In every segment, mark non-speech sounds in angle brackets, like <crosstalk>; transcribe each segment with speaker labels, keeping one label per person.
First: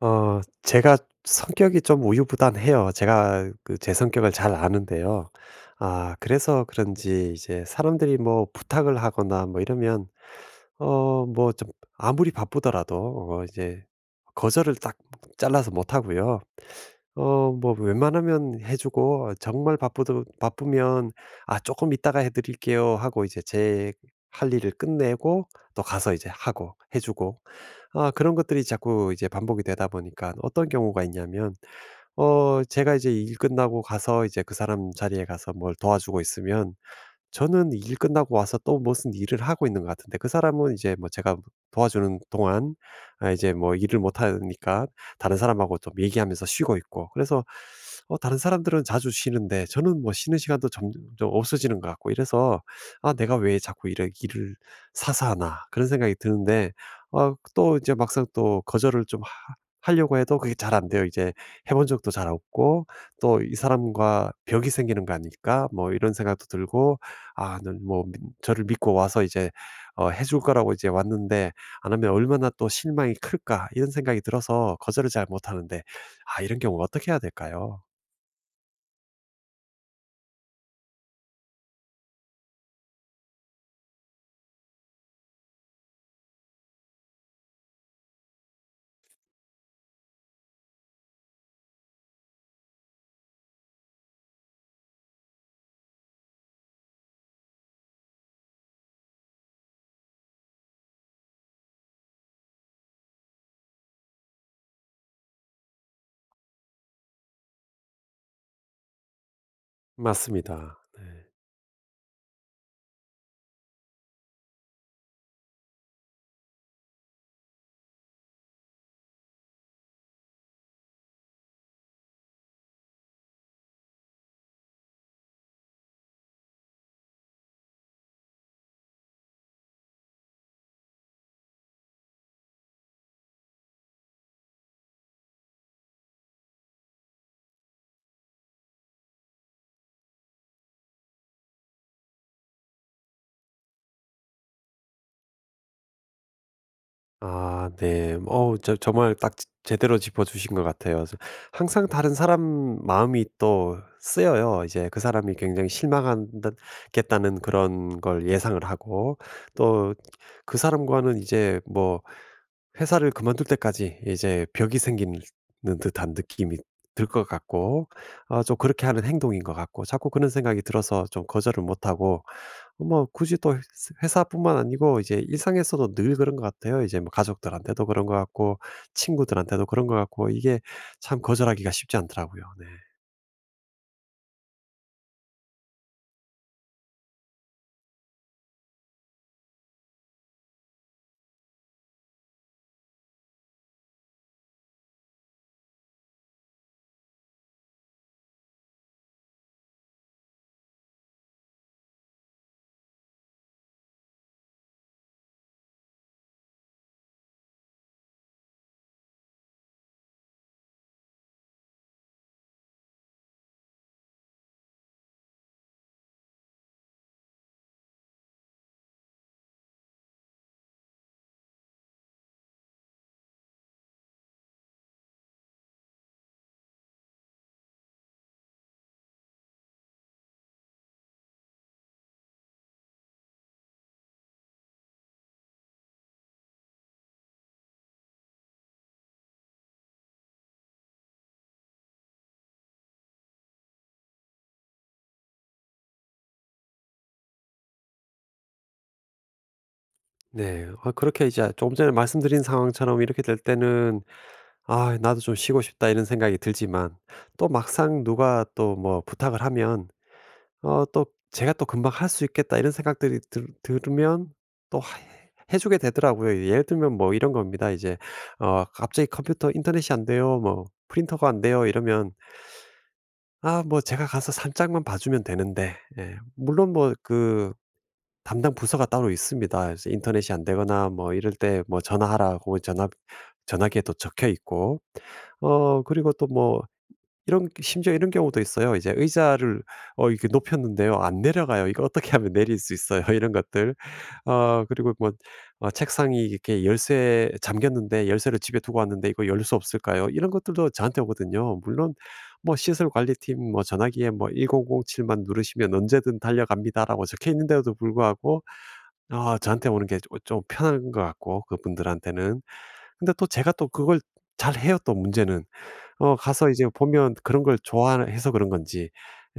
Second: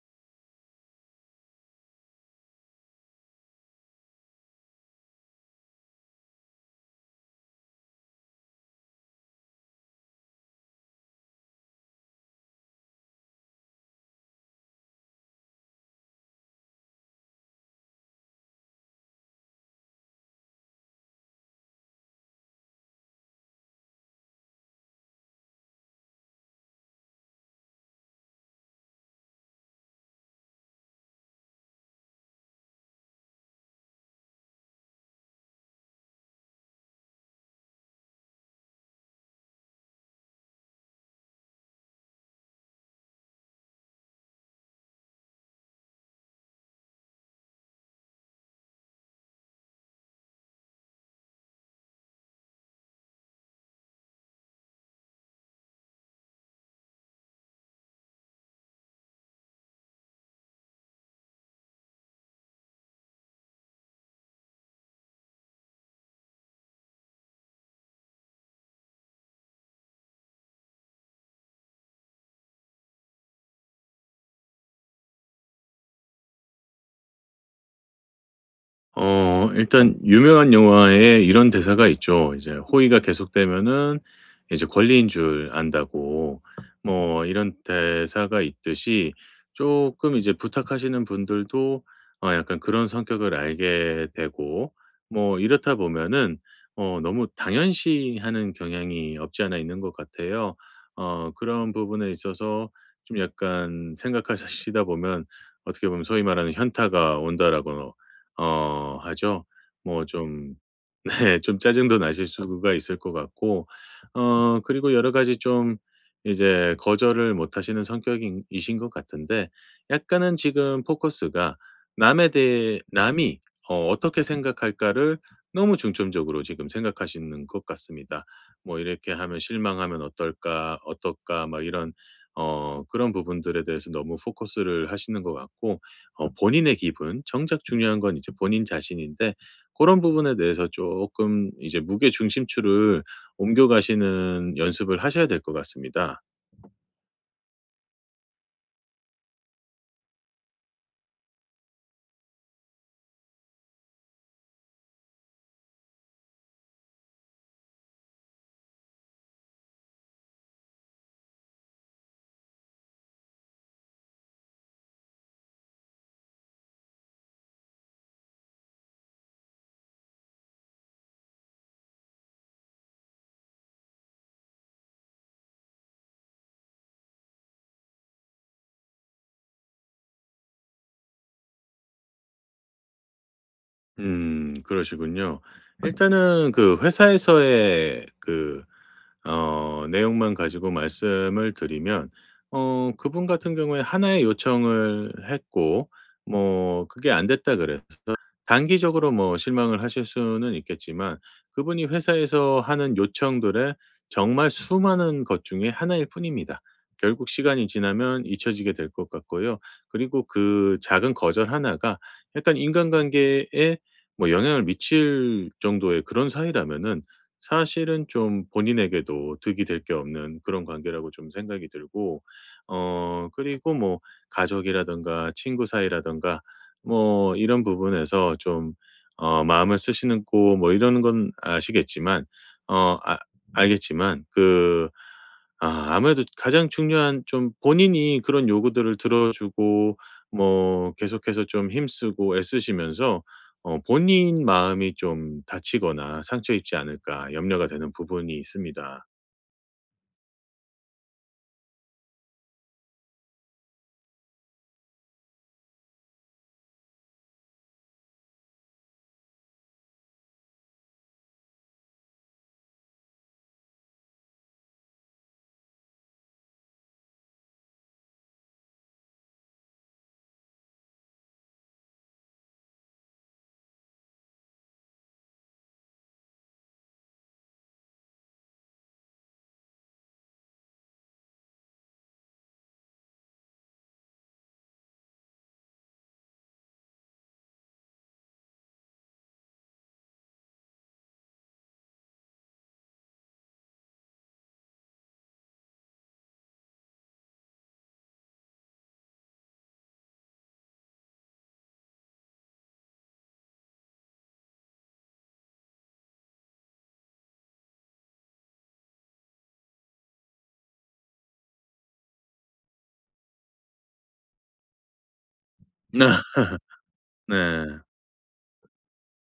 Speaker 1: 제가 성격이 좀 우유부단해요. 제가 제 성격을 잘 아는데요. 아, 그래서 그런지 이제 사람들이 뭐 부탁을 하거나 뭐 이러면, 뭐 좀 아무리 바쁘더라도 이제 거절을 딱 잘라서 못 하고요. 뭐 웬만하면 해 주고, 정말 바쁘도 바쁘면 "아, 조금 이따가 해 드릴게요." 하고 이제 제 할 일을 끝내고 또 가서 이제 하고 해 주고, 아, 그런 것들이 자꾸 이제 반복이 되다 보니까 어떤 경우가 있냐면, 제가 이제 일 끝나고 가서 이제 그 사람 자리에 가서 뭘 도와주고 있으면, 저는 일 끝나고 와서 또 무슨 일을 하고 있는 것 같은데, 그 사람은 이제 뭐 제가 도와주는 동안 아, 이제 뭐 일을 못 하니까 다른 사람하고 좀 얘기하면서 쉬고 있고. 그래서 다른 사람들은 자주 쉬는데 저는 뭐 쉬는 시간도 점점 좀 없어지는 것 같고, 이래서 '아, 내가 왜 자꾸 이래 일을 사사하나.' 그런 생각이 드는데, 또 이제 막상 또 거절을 좀 하 하려고 해도 그게 잘 안 돼요. 이제 해본 적도 잘 없고, 또 '이 사람과 벽이 생기는 거 아닐까?' 뭐 이런 생각도 들고, 아 는 뭐 믿 저를 믿고 와서 이제 해줄 거라고 이제 왔는데 안 하면 얼마나 또 실망이 클까, 이런 생각이 들어서 거절을 잘 못하는데, 아, 이런 경우 어떻게 해야 될까요?
Speaker 2: 일단 유명한 영화에 이런 대사가 있죠. 이제 "호의가 계속되면은 이제 권리인 줄 안다."고, 뭐 이런 대사가 있듯이 조금 이제 부탁하시는 분들도 약간 그런 성격을 알게 되고, 뭐 이렇다 보면은 너무 당연시하는 경향이 없지 않아 있는 것 같아요. 그런 부분에 있어서 좀 약간 생각하시다 보면, 어떻게 보면 소위 말하는 '현타가 온다.'라고 하죠. 뭐 좀,
Speaker 1: 맞습니다. 네.
Speaker 2: <laughs> 네, 좀 짜증도 나실 수가 있을 것 같고, 그리고 여러 가지 좀 이제 거절을 못 하시는 성격 이신 것 같은데, 약간은 지금 포커스가 남에 대해 남이 어떻게 생각할까를 너무 중점적으로 지금 생각하시는 것 같습니다. 뭐 '이렇게 하면 실망하면 어떨까? 어떨까?' 막 이런, 그런 부분들에 대해서 너무 포커스를 하시는 것 같고, 본인의 기분, 정작 중요한 건 이제 본인 자신인데, 그런 부분에 대해서 조금 이제 무게 중심추를 옮겨가시는 연습을 하셔야 될 것 같습니다.
Speaker 1: 아, 네. 어우, 저 정말 딱 제 제대로 짚어 주신 것 같아요. 저 항상 다른 사람 마음이 또 쓰여요. 이제 그 사람이 굉장히 실망한 겠다는 그런 걸 예상을 하고, 또 그 사람과는 이제 뭐 회사를 그만둘 때까지 이제 벽이 생기는 듯한 느낌이 들 것 같고, 아, 좀 그렇게 하는 행동인 것 같고, 자꾸 그런 생각이 들어서 좀 거절을 못 하고, 뭐 굳이 또 회사뿐만 아니고 이제 일상에서도 늘 그런 것 같아요. 이제 뭐 가족들한테도 그런 것 같고 친구들한테도 그런 것 같고, 이게 참 거절하기가 쉽지 않더라고요. 네.
Speaker 2: 그러시군요. 일단은 그 회사에서의 내용만 가지고 말씀을 드리면, 그분 같은 경우에 하나의 요청을 했고, 뭐 그게 안 됐다 그래서 단기적으로 뭐 실망을 하실 수는 있겠지만, 그분이 회사에서 하는 요청들의 정말 수많은 것 중에 하나일 뿐입니다. 결국 시간이 지나면 잊혀지게 될 것 같고요. 그리고 그 작은 거절 하나가 약간 인간관계에 뭐 영향을 미칠 정도의 그런 사이라면은, 사실은 좀 본인에게도 득이 될 게 없는 그런 관계라고 좀 생각이 들고, 그리고 뭐 가족이라든가 친구 사이라든가 뭐 이런 부분에서 좀 마음을 쓰시는 고, 뭐 이러는 건 아시겠지만, 어 아 알겠지만 그, 아무래도 가장 중요한 좀 본인이 그런 요구들을 들어주고, 뭐 계속해서 좀 힘쓰고 애쓰시면서 본인 마음이 좀 다치거나 상처 입지 않을까 염려가 되는 부분이 있습니다.
Speaker 1: 네. 아, 그렇게 이제 조금 전에 말씀드린 상황처럼 이렇게 될 때는 '아, 나도 좀 쉬고 싶다.' 이런 생각이 들지만, 또 막상 누가 또 뭐 부탁을 하면 또 '제가 또 금방 할 수 있겠다.' 이런 생각들이 들 들면 또 하 해 주게 되더라고요. 예를 들면 뭐 이런 겁니다. 이제 갑자기 "컴퓨터 인터넷이 안 돼요.", 뭐 "프린터가 안 돼요." 이러면, 아, 뭐 제가 가서 살짝만 봐 주면 되는데, 예, 물론 뭐 그 담당 부서가 따로 있습니다. 그래서 인터넷이 안 되거나 뭐 이럴 때 뭐 전화하라고 전화기에 또 적혀 있고, 그리고 또뭐 이런 심지어 이런 경우도 있어요. 이제 의자를 이렇게 높였는데요, 안 내려가요. 이거 어떻게 하면 내릴 수 있어요? <laughs> 이런 것들. 그리고 뭐 책상이 이렇게 열쇠 잠겼는데 열쇠를 집에 두고 왔는데 이거 열 수 없을까요? 이런 것들도 저한테 오거든요. 물론 뭐 시설 관리팀 뭐 전화기에 뭐 1007만 누르시면 언제든 달려갑니다라고 적혀 있는데도 불구하고, 아, 저한테 오는 게 좀 편한 것 같고, 그분들한테는. 근데 또 제가 또 그걸 잘해요, 또 문제는.
Speaker 2: <laughs> 네.
Speaker 1: 가서 이제 보면 그런 걸
Speaker 2: 네.
Speaker 1: 좋아해서 그런 건지,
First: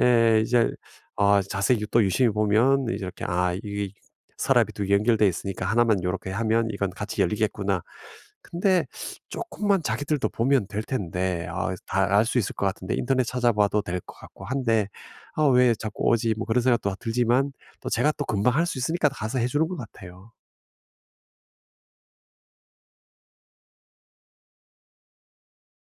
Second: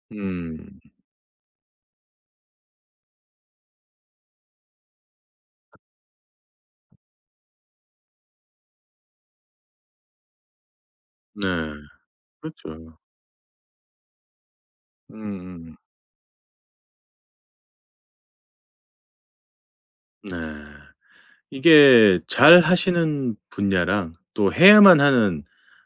Speaker 1: 예, 이제
Speaker 2: 음.
Speaker 1: 아, 자세히 또 유심히 보면 이제 이렇게 '아, 이게 서랍이 두 개 연결돼 있으니까 하나만 요렇게 하면 이건 같이 열리겠구나.' 근데 조금만 자기들도 보면 될
Speaker 2: 네.
Speaker 1: 텐데, 아, 다 알 수 있을 것 같은데
Speaker 2: 그렇죠.
Speaker 1: 인터넷 찾아봐도 될 것 같고 한데, '아, 왜
Speaker 2: 음음.
Speaker 1: 자꾸 오지?' 뭐 그런 생각도 들지만, 또 제가 또 금방 할 수 있으니까 가서 해 주는 것 같아요.
Speaker 2: 네. 이게 잘하시는 분야랑 또 해야만 하는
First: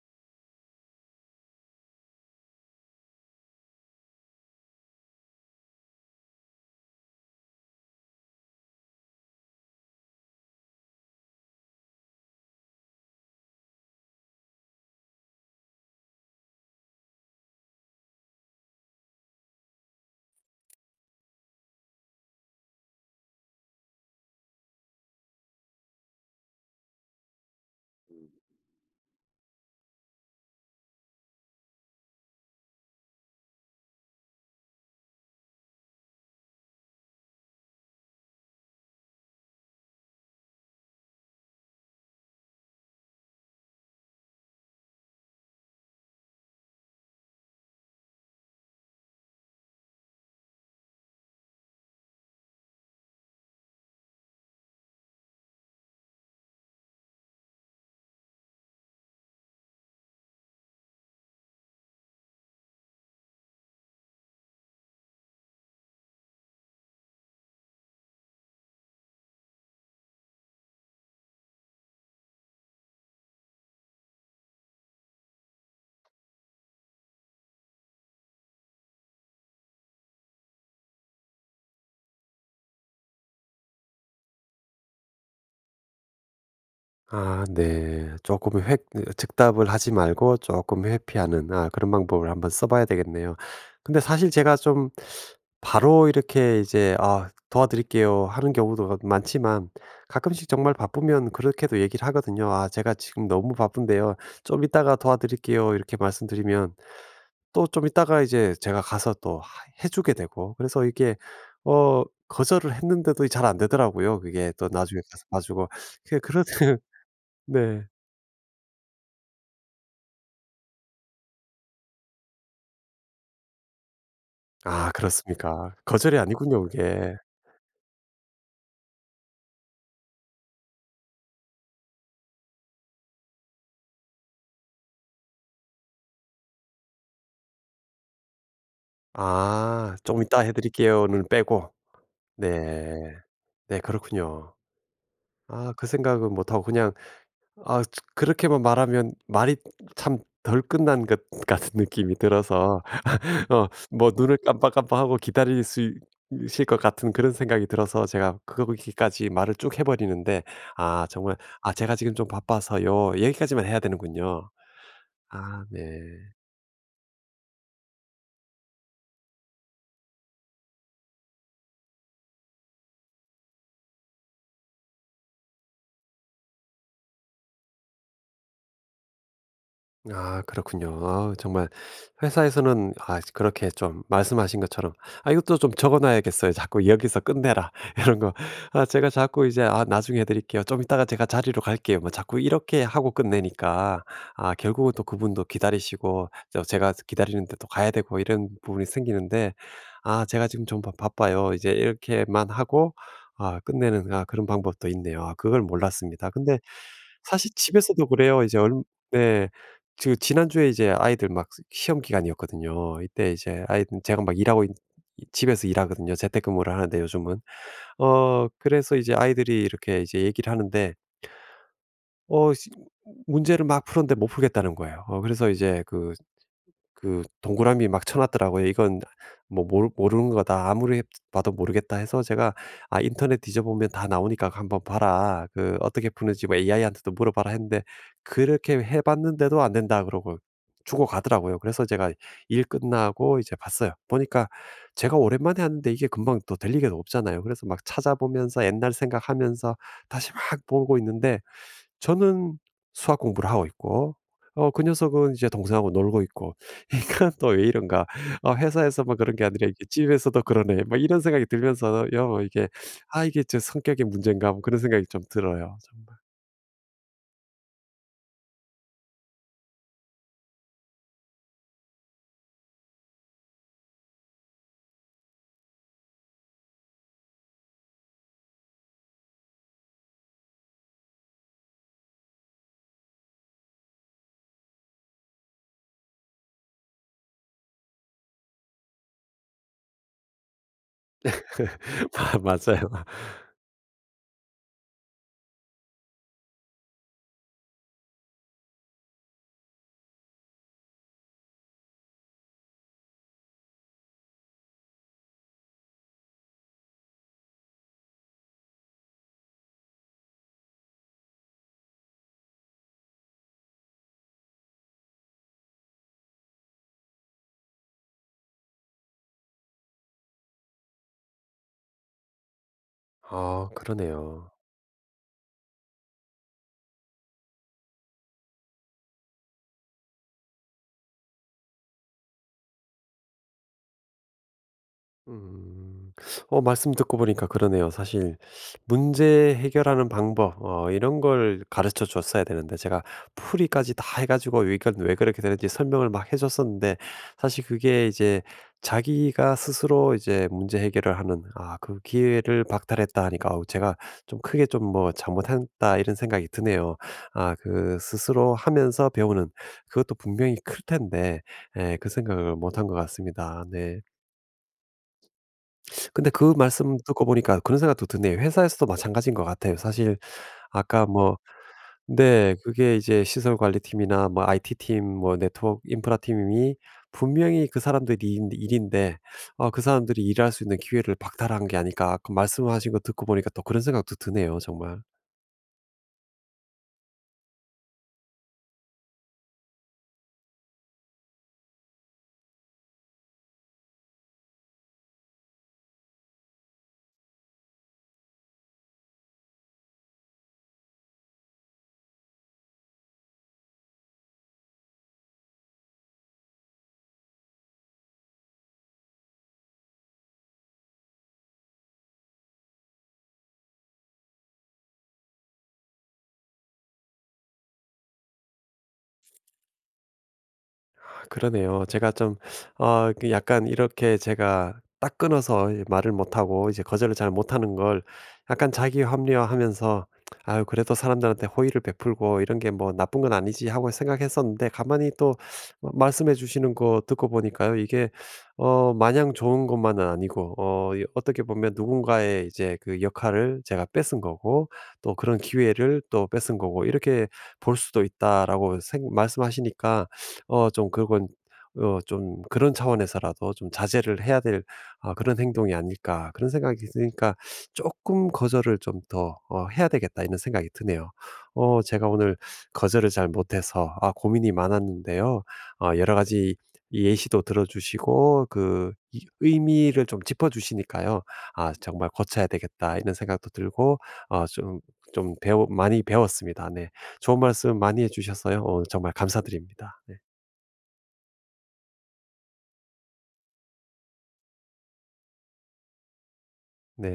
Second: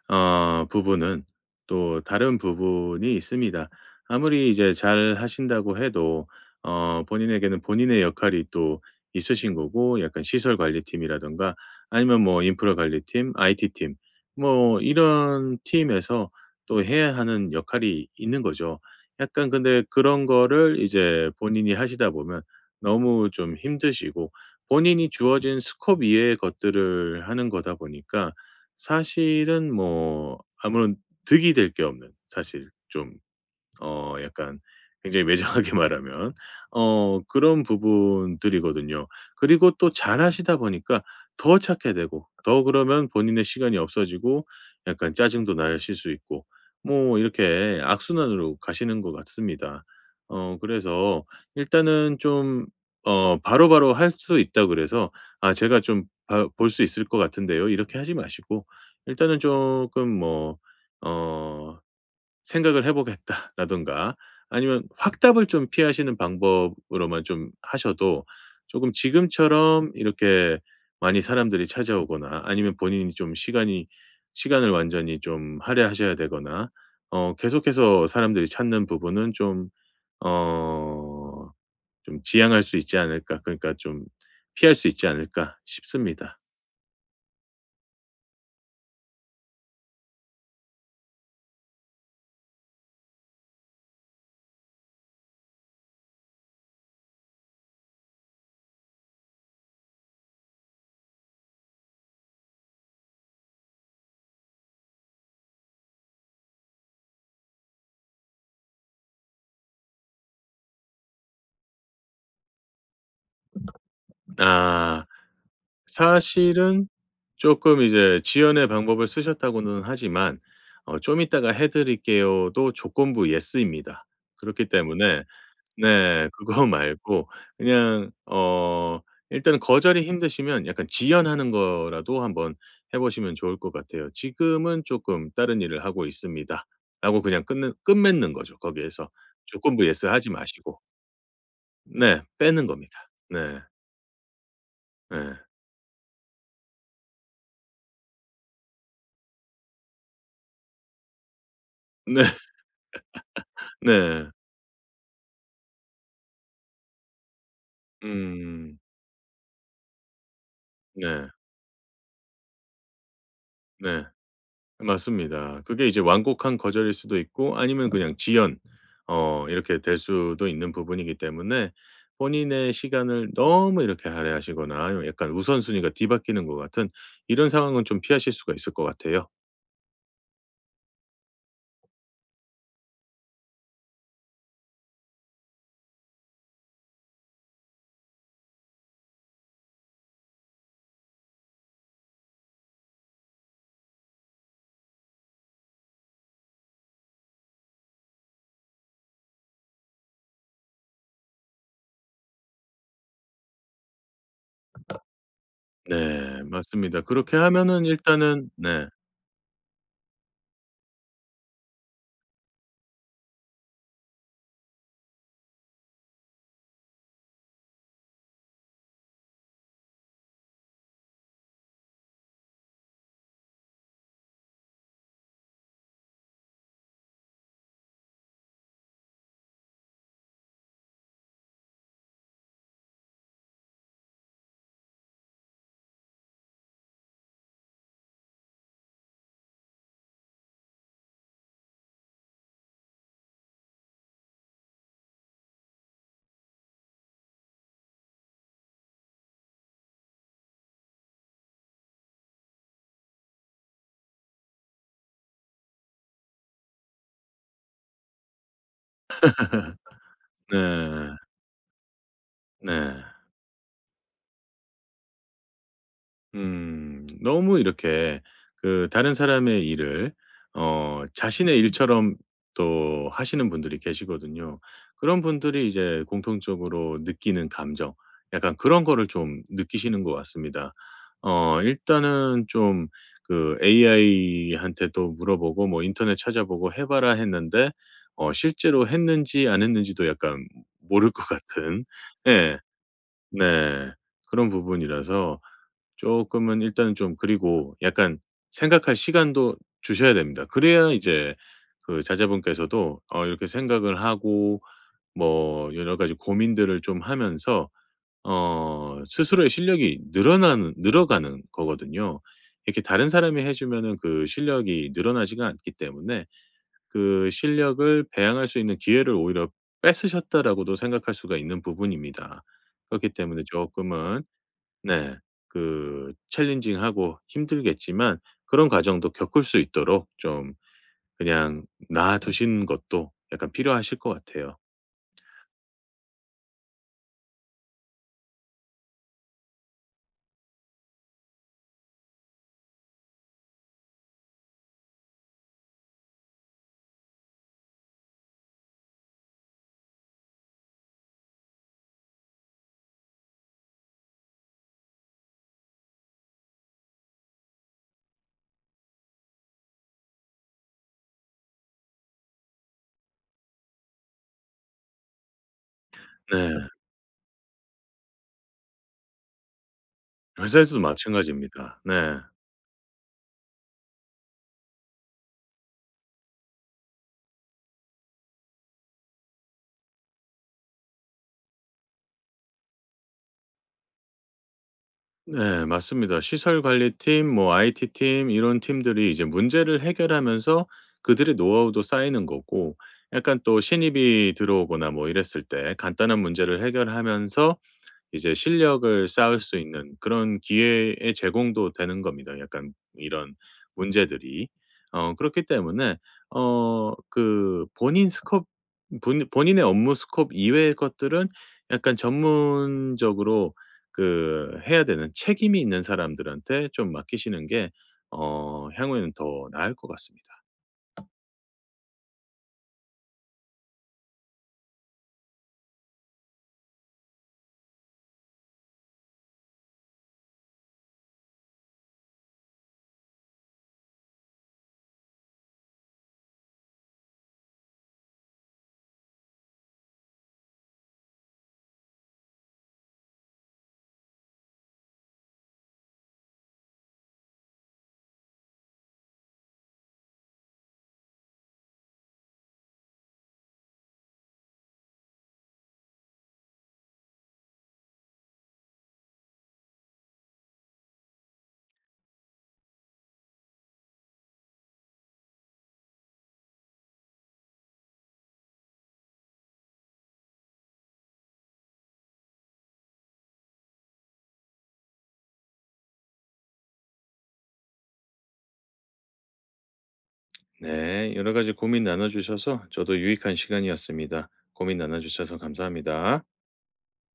Speaker 2: 부분은 또 다른 부분이 있습니다. 아무리 이제 잘하신다고 해도 본인에게는 본인의 역할이 또 있으신 거고, 약간 시설 관리팀이라든가 아니면 뭐 인프라 관리팀, IT팀 뭐 이런 팀에서 또 해야 하는 역할이 있는 거죠. 약간 근데 그런 거를 이제 본인이 하시다 보면 너무 좀 힘드시고, 본인이 주어진 스콥 이외의 것들을 하는 거다 보니까, 사실은 뭐 아무런 득이 될 게 없는 사실 좀, 약간 굉장히 매정하게 <laughs> 말하면 그런 부분들이거든요. 그리고 또 잘하시다 보니까 더 찾게 되고, 더 그러면 본인의 시간이 없어지고, 약간 짜증도 나실 수 있고, 뭐 이렇게 악순환으로 가시는 것 같습니다. 그래서 일단은 좀, 바로바로 할 수 있다 그래서 '아 제가 좀 볼 수 있을 것 같은데요.' 이렇게 하지 마시고, 일단은 조금 뭐어 생각을 해 보겠다라든가, 아니면 확답을 좀 피하시는 방법으로만 좀 하셔도, 조금 지금처럼 이렇게 많이 사람들이 찾아오거나, 아니면 본인이 좀 시간이 시간을 완전히 좀 할애하셔야 되거나, 계속해서 사람들이 찾는 부분은 좀, 어 좀 지양할 수 있지 않을까, 그러니까 좀 피할 수 있지 않을까 싶습니다.
Speaker 1: 아, 네. 조금 회 즉답을 하지 말고 조금 회피하는, 아, 그런 방법을 한번 써 봐야 되겠네요. 근데 사실 제가 좀 바로 이렇게 이제 "아, 도와드릴게요." 하는 경우도 많지만, 가끔씩 정말 바쁘면 그렇게도 얘기를 하거든요. "아, 제가 지금 너무 바쁜데요. 좀 이따가 도와드릴게요." 이렇게 말씀드리면 또 좀 이따가 이제 제가 가서 또 하 해 주게 되고, 그래서 이게 거절을 했는데도 잘 안 되더라고요. 그게 또 나중에
Speaker 2: 아.
Speaker 1: 가서 봐 주고. 그런 <laughs>
Speaker 2: 사실은 쪼끔
Speaker 1: 네.
Speaker 2: 이제 지연의 방법을 쓰셨다고는 하지만, "좀 이따가 해 드릴게요."도 조건부 예스입니다. 그렇기
Speaker 1: 아,
Speaker 2: 때문에,
Speaker 1: 그렇습니까? 거절이
Speaker 2: 네, <laughs>
Speaker 1: 아니군요,
Speaker 2: 그거
Speaker 1: 그게.
Speaker 2: 말고 그냥, 일단은 거절이 힘드시면 약간 지연하는 거라도 한번 해 보시면 좋을 것 같아요. "지금은 쪼끔 다른 일을 하고 있습니다."라고 그냥 끊는 끝맺는 거죠, 거기에서. 조건부
Speaker 1: 아,
Speaker 2: 예스
Speaker 1: "좀
Speaker 2: 하지
Speaker 1: 이따 해
Speaker 2: 마시고.
Speaker 1: 드릴게요."는 빼고.
Speaker 2: 네, 빼는 겁니다.
Speaker 1: 네.
Speaker 2: 네.
Speaker 1: 네, 그렇군요.
Speaker 2: 예.
Speaker 1: 아, 그 생각은 못 하고 그냥 아 그렇게만 말하면 말이 참 덜 끝난 것 같은 느낌이
Speaker 2: <laughs> 네.
Speaker 1: 들어서, <laughs> 뭐
Speaker 2: 네.
Speaker 1: 눈을 깜빡깜빡하고 기다수있실것 같은 그런 생각이 들어서 제가
Speaker 2: 음.
Speaker 1: 거기까지 말을 쭉 해 버리는데. 아,
Speaker 2: 네.
Speaker 1: 정말 "아, 제가 지금 좀 바빠서요." 여기까지만 해야
Speaker 2: 네,
Speaker 1: 되는군요.
Speaker 2: 맞습니다.
Speaker 1: 아, 네.
Speaker 2: 그게 이제 완곡한 거절일 수도 있고, 아니면 그냥 지연, 이렇게 될 수도 있는 부분이기 때문에, 본인의 시간을 너무 이렇게 할애하시거나, 아니면 약간 우선순위가 뒤바뀌는 것 같은 이런 상황은 좀 피하실 수가 있을 것 같아요.
Speaker 1: 아, 그렇군요. 아, 정말 회사에서는 아, 그렇게 좀 말씀하신 것처럼 '아, 이것도 좀 적어 놔야겠어요. 자꾸 여기서 끝내라.' <laughs> 이런 거. 아, 제가 자꾸 이제 "아, 나중에 해 드릴게요. 좀 이따가 제가 자리로 갈게요." 뭐 자꾸 이렇게 하고 끝내니까 아, 결국은 또 그분도 기다리시고, 제가 기다리는데 또 가야 되고 이런 부분이 생기는데, '아, 제가 지금 좀 바 바빠요.' 이제 이렇게만 하고 아, 끝내는 아, 그런 방법도 있네요. 아, 그걸 몰랐습니다.
Speaker 2: 네,
Speaker 1: 근데
Speaker 2: 맞습니다. 그렇게
Speaker 1: 사실
Speaker 2: 하면은
Speaker 1: 집에서도 그래요.
Speaker 2: 일단은,
Speaker 1: 이제 얼
Speaker 2: 네.
Speaker 1: 네. 저 지난주에 이제 아이들 막 시험 기간이었거든요. 이때 이제 아이들 제가 막 일하고 있 집에서 일하거든요. 재택근무를 하는데 요즘은. 그래서 이제 아이들이 이렇게 이제 얘기를 하는데, 어 시 문제를 막 풀었는데 못 풀겠다는 거예요. 그래서 이제 그 동그라미 막 쳐 놨더라고요. '이건 뭐 모르는 거다. 아무리 봐도 모르겠다.' 해서 제가 "아, 인터넷 뒤져보면 다 나오니까 한번 봐라. 그 어떻게 푸는지 뭐 AI한테도 물어봐라." 했는데 그렇게 해 봤는데도 안 된다 그러고 주고 가더라고요. 그래서 제가 일 끝나고 이제 봤어요. 보니까 제가 오랜만에 하는데 이게 금방 또 들리게 없잖아요. 그래서 막 찾아보면서 옛날 생각하면서 다시 막 보고 있는데, 저는 수학 공부를 하고 있고 그 녀석은 이제 동생하고 놀고 있고. <laughs> '이건 또 왜 이런가? 회사에서만 그런 게 아니라 이게 집에서도 그러네.' 막
Speaker 2: 네.
Speaker 1: 이런 생각이 들면서 요 이게,
Speaker 2: 네.
Speaker 1: '아, 이게 제 성격의 문제인가, 뭐 그런 생각이 좀 들어요, 정말.
Speaker 2: 음. 너무 이렇게 그 다른 사람의 일을 자신의 일처럼 또 하시는 분들이 계시거든요. 그런 분들이 이제 공통적으로 느끼는 감정, 약간 그런 거를 좀 느끼시는 것 같습니다. 일단은 좀 그 AI한테도 물어보고 뭐 인터넷 찾아보고 해 봐라 했는데, 실제로 했는지 안 했는지도 약간 모를 것 같은,
Speaker 1: <laughs> 마
Speaker 2: 예.
Speaker 1: 맞아요.
Speaker 2: 네. 그런 부분이라서 조금은 일단은 좀, 그리고 약간 생각할 시간도 주셔야 됩니다. 그래야 이제 그 자제분께서도 이렇게 생각을 하고, 뭐 여러 가지 고민들을 좀 하면서 스스로의 실력이 늘어나는 늘어가는 거거든요. 이렇게 다른 사람이 해 주면은 그 실력이 늘어나지가 않기 때문에, 그 실력을 배양할 수 있는 기회를 오히려 뺏으셨다라고도 생각할 수가 있는 부분입니다. 그렇기 때문에 조
Speaker 1: 아,
Speaker 2: 금은
Speaker 1: 그러네요.
Speaker 2: 네. 그 챌린징하고 힘들겠지만, 그런 과정도 겪을 수 있도록 좀 그냥 놔 두시는 것도 약간 필요하실 것 같아요.
Speaker 1: 음. 말씀 듣고 보니까 그러네요. 사실 문제 해결하는 방법, 이런 걸 가르쳐 줬어야 되는데 제가 풀이까지 다 해 가지고 이건 왜 그렇게 되는지 설명을 막 해 줬었는데, 사실 그게 이제 자기가 스스로 이제 문제 해결을 하는, 아, 그 기회를 박탈했다 하니까 아우, 제가 좀 크게 좀 뭐 '잘못했다.' 이런 생각이 드네요. 아, 그 스스로 하면서 배우는 그것도 분명히 클 텐데 예, 그 생각을 못한 것 같습니다. 네. 근데 그
Speaker 2: 네.
Speaker 1: 말씀 듣고 보니까 그런 생각도 드네요. 회사에서도 마찬가지인 것 같아요. 사실
Speaker 2: 회사에서도
Speaker 1: 아까 뭐
Speaker 2: 마찬가지입니다. 네.
Speaker 1: 네 그게 이제 시설 관리팀이나 뭐 IT팀 뭐 네트워크 인프라 팀이 분명히 그 사람들 일 일인데, 그 사람들이 일할 수 있는 기회를 박탈한 게 아닐까. 아까 말씀하신 거 듣고 보니까 또 그런 생각도 드네요, 정말.
Speaker 2: 네, 맞습니다. 시설 관리팀 뭐 IT팀 이런 팀들이 이제 문제를 해결하면서 그들의 노하우도 쌓이는 거고, 약간 또 신입이 들어오거나 뭐 이랬을 때 간단한 문제를 해결하면서 이제 실력을 쌓을 수 있는 그런 기회의 제공도 되는 겁니다, 약간 이런 문제들이. 그렇기 때문에 어 그 본인 스컵 본 본인의 업무 스코 이외의 것들은 약간 전문적으로 그 해야 되는 책임이 있는 사람들한테 좀 맡기시는 게 향후에는 더 나을 것 같습니다.
Speaker 1: 그러네요. 제가 좀, 그 약간 이렇게 제가 딱 끊어서 이제 말을 못하고 이제 거절을 잘 못하는 걸 약간 자기 합리화하면서 아유, 그래도 사람들한테 호의를 베풀고 이런 게 뭐 나쁜 건 아니지 하고 생각했었는데, 가만히 또 말씀해 주시는 거 듣고 보니까요. 이게, 마냥 좋은 것만은 아니고, 어떻게 보면 누군가의 이제 그 역할을 제가 뺏은 거고, 또 그런 기회를 또 뺏은 거고 이렇게 볼 수도 있다라고 말씀하시니까, 좀 그건, 좀 그런 차원에서라도 좀 자제를 해야 될, 아, 그런 행동이 아닐까, 그런 생각이 드니까 조금 거절을 좀 더 해야 되겠다.' 이런 생각이 드네요. 제가 오늘 거절을 잘 못해서 아, 고민이 많았는데요. 아, 여러 가지 예시도 들어 주시고 그 이 의미를 좀 짚어 주시니까요. '아, 정말 고쳐야 되겠다.' 이런 생각도 들고 어 좀 좀 배우 많이 배웠습니다. 네. 좋은 말씀 많이 해 주셔서요. 정말 감사드립니다. 네.
Speaker 2: 네. 여러 가지 고민 나눠 주셔서 저도 유익한 시간이었습니다. 고민 나눠 주셔서 감사합니다.
Speaker 1: 네.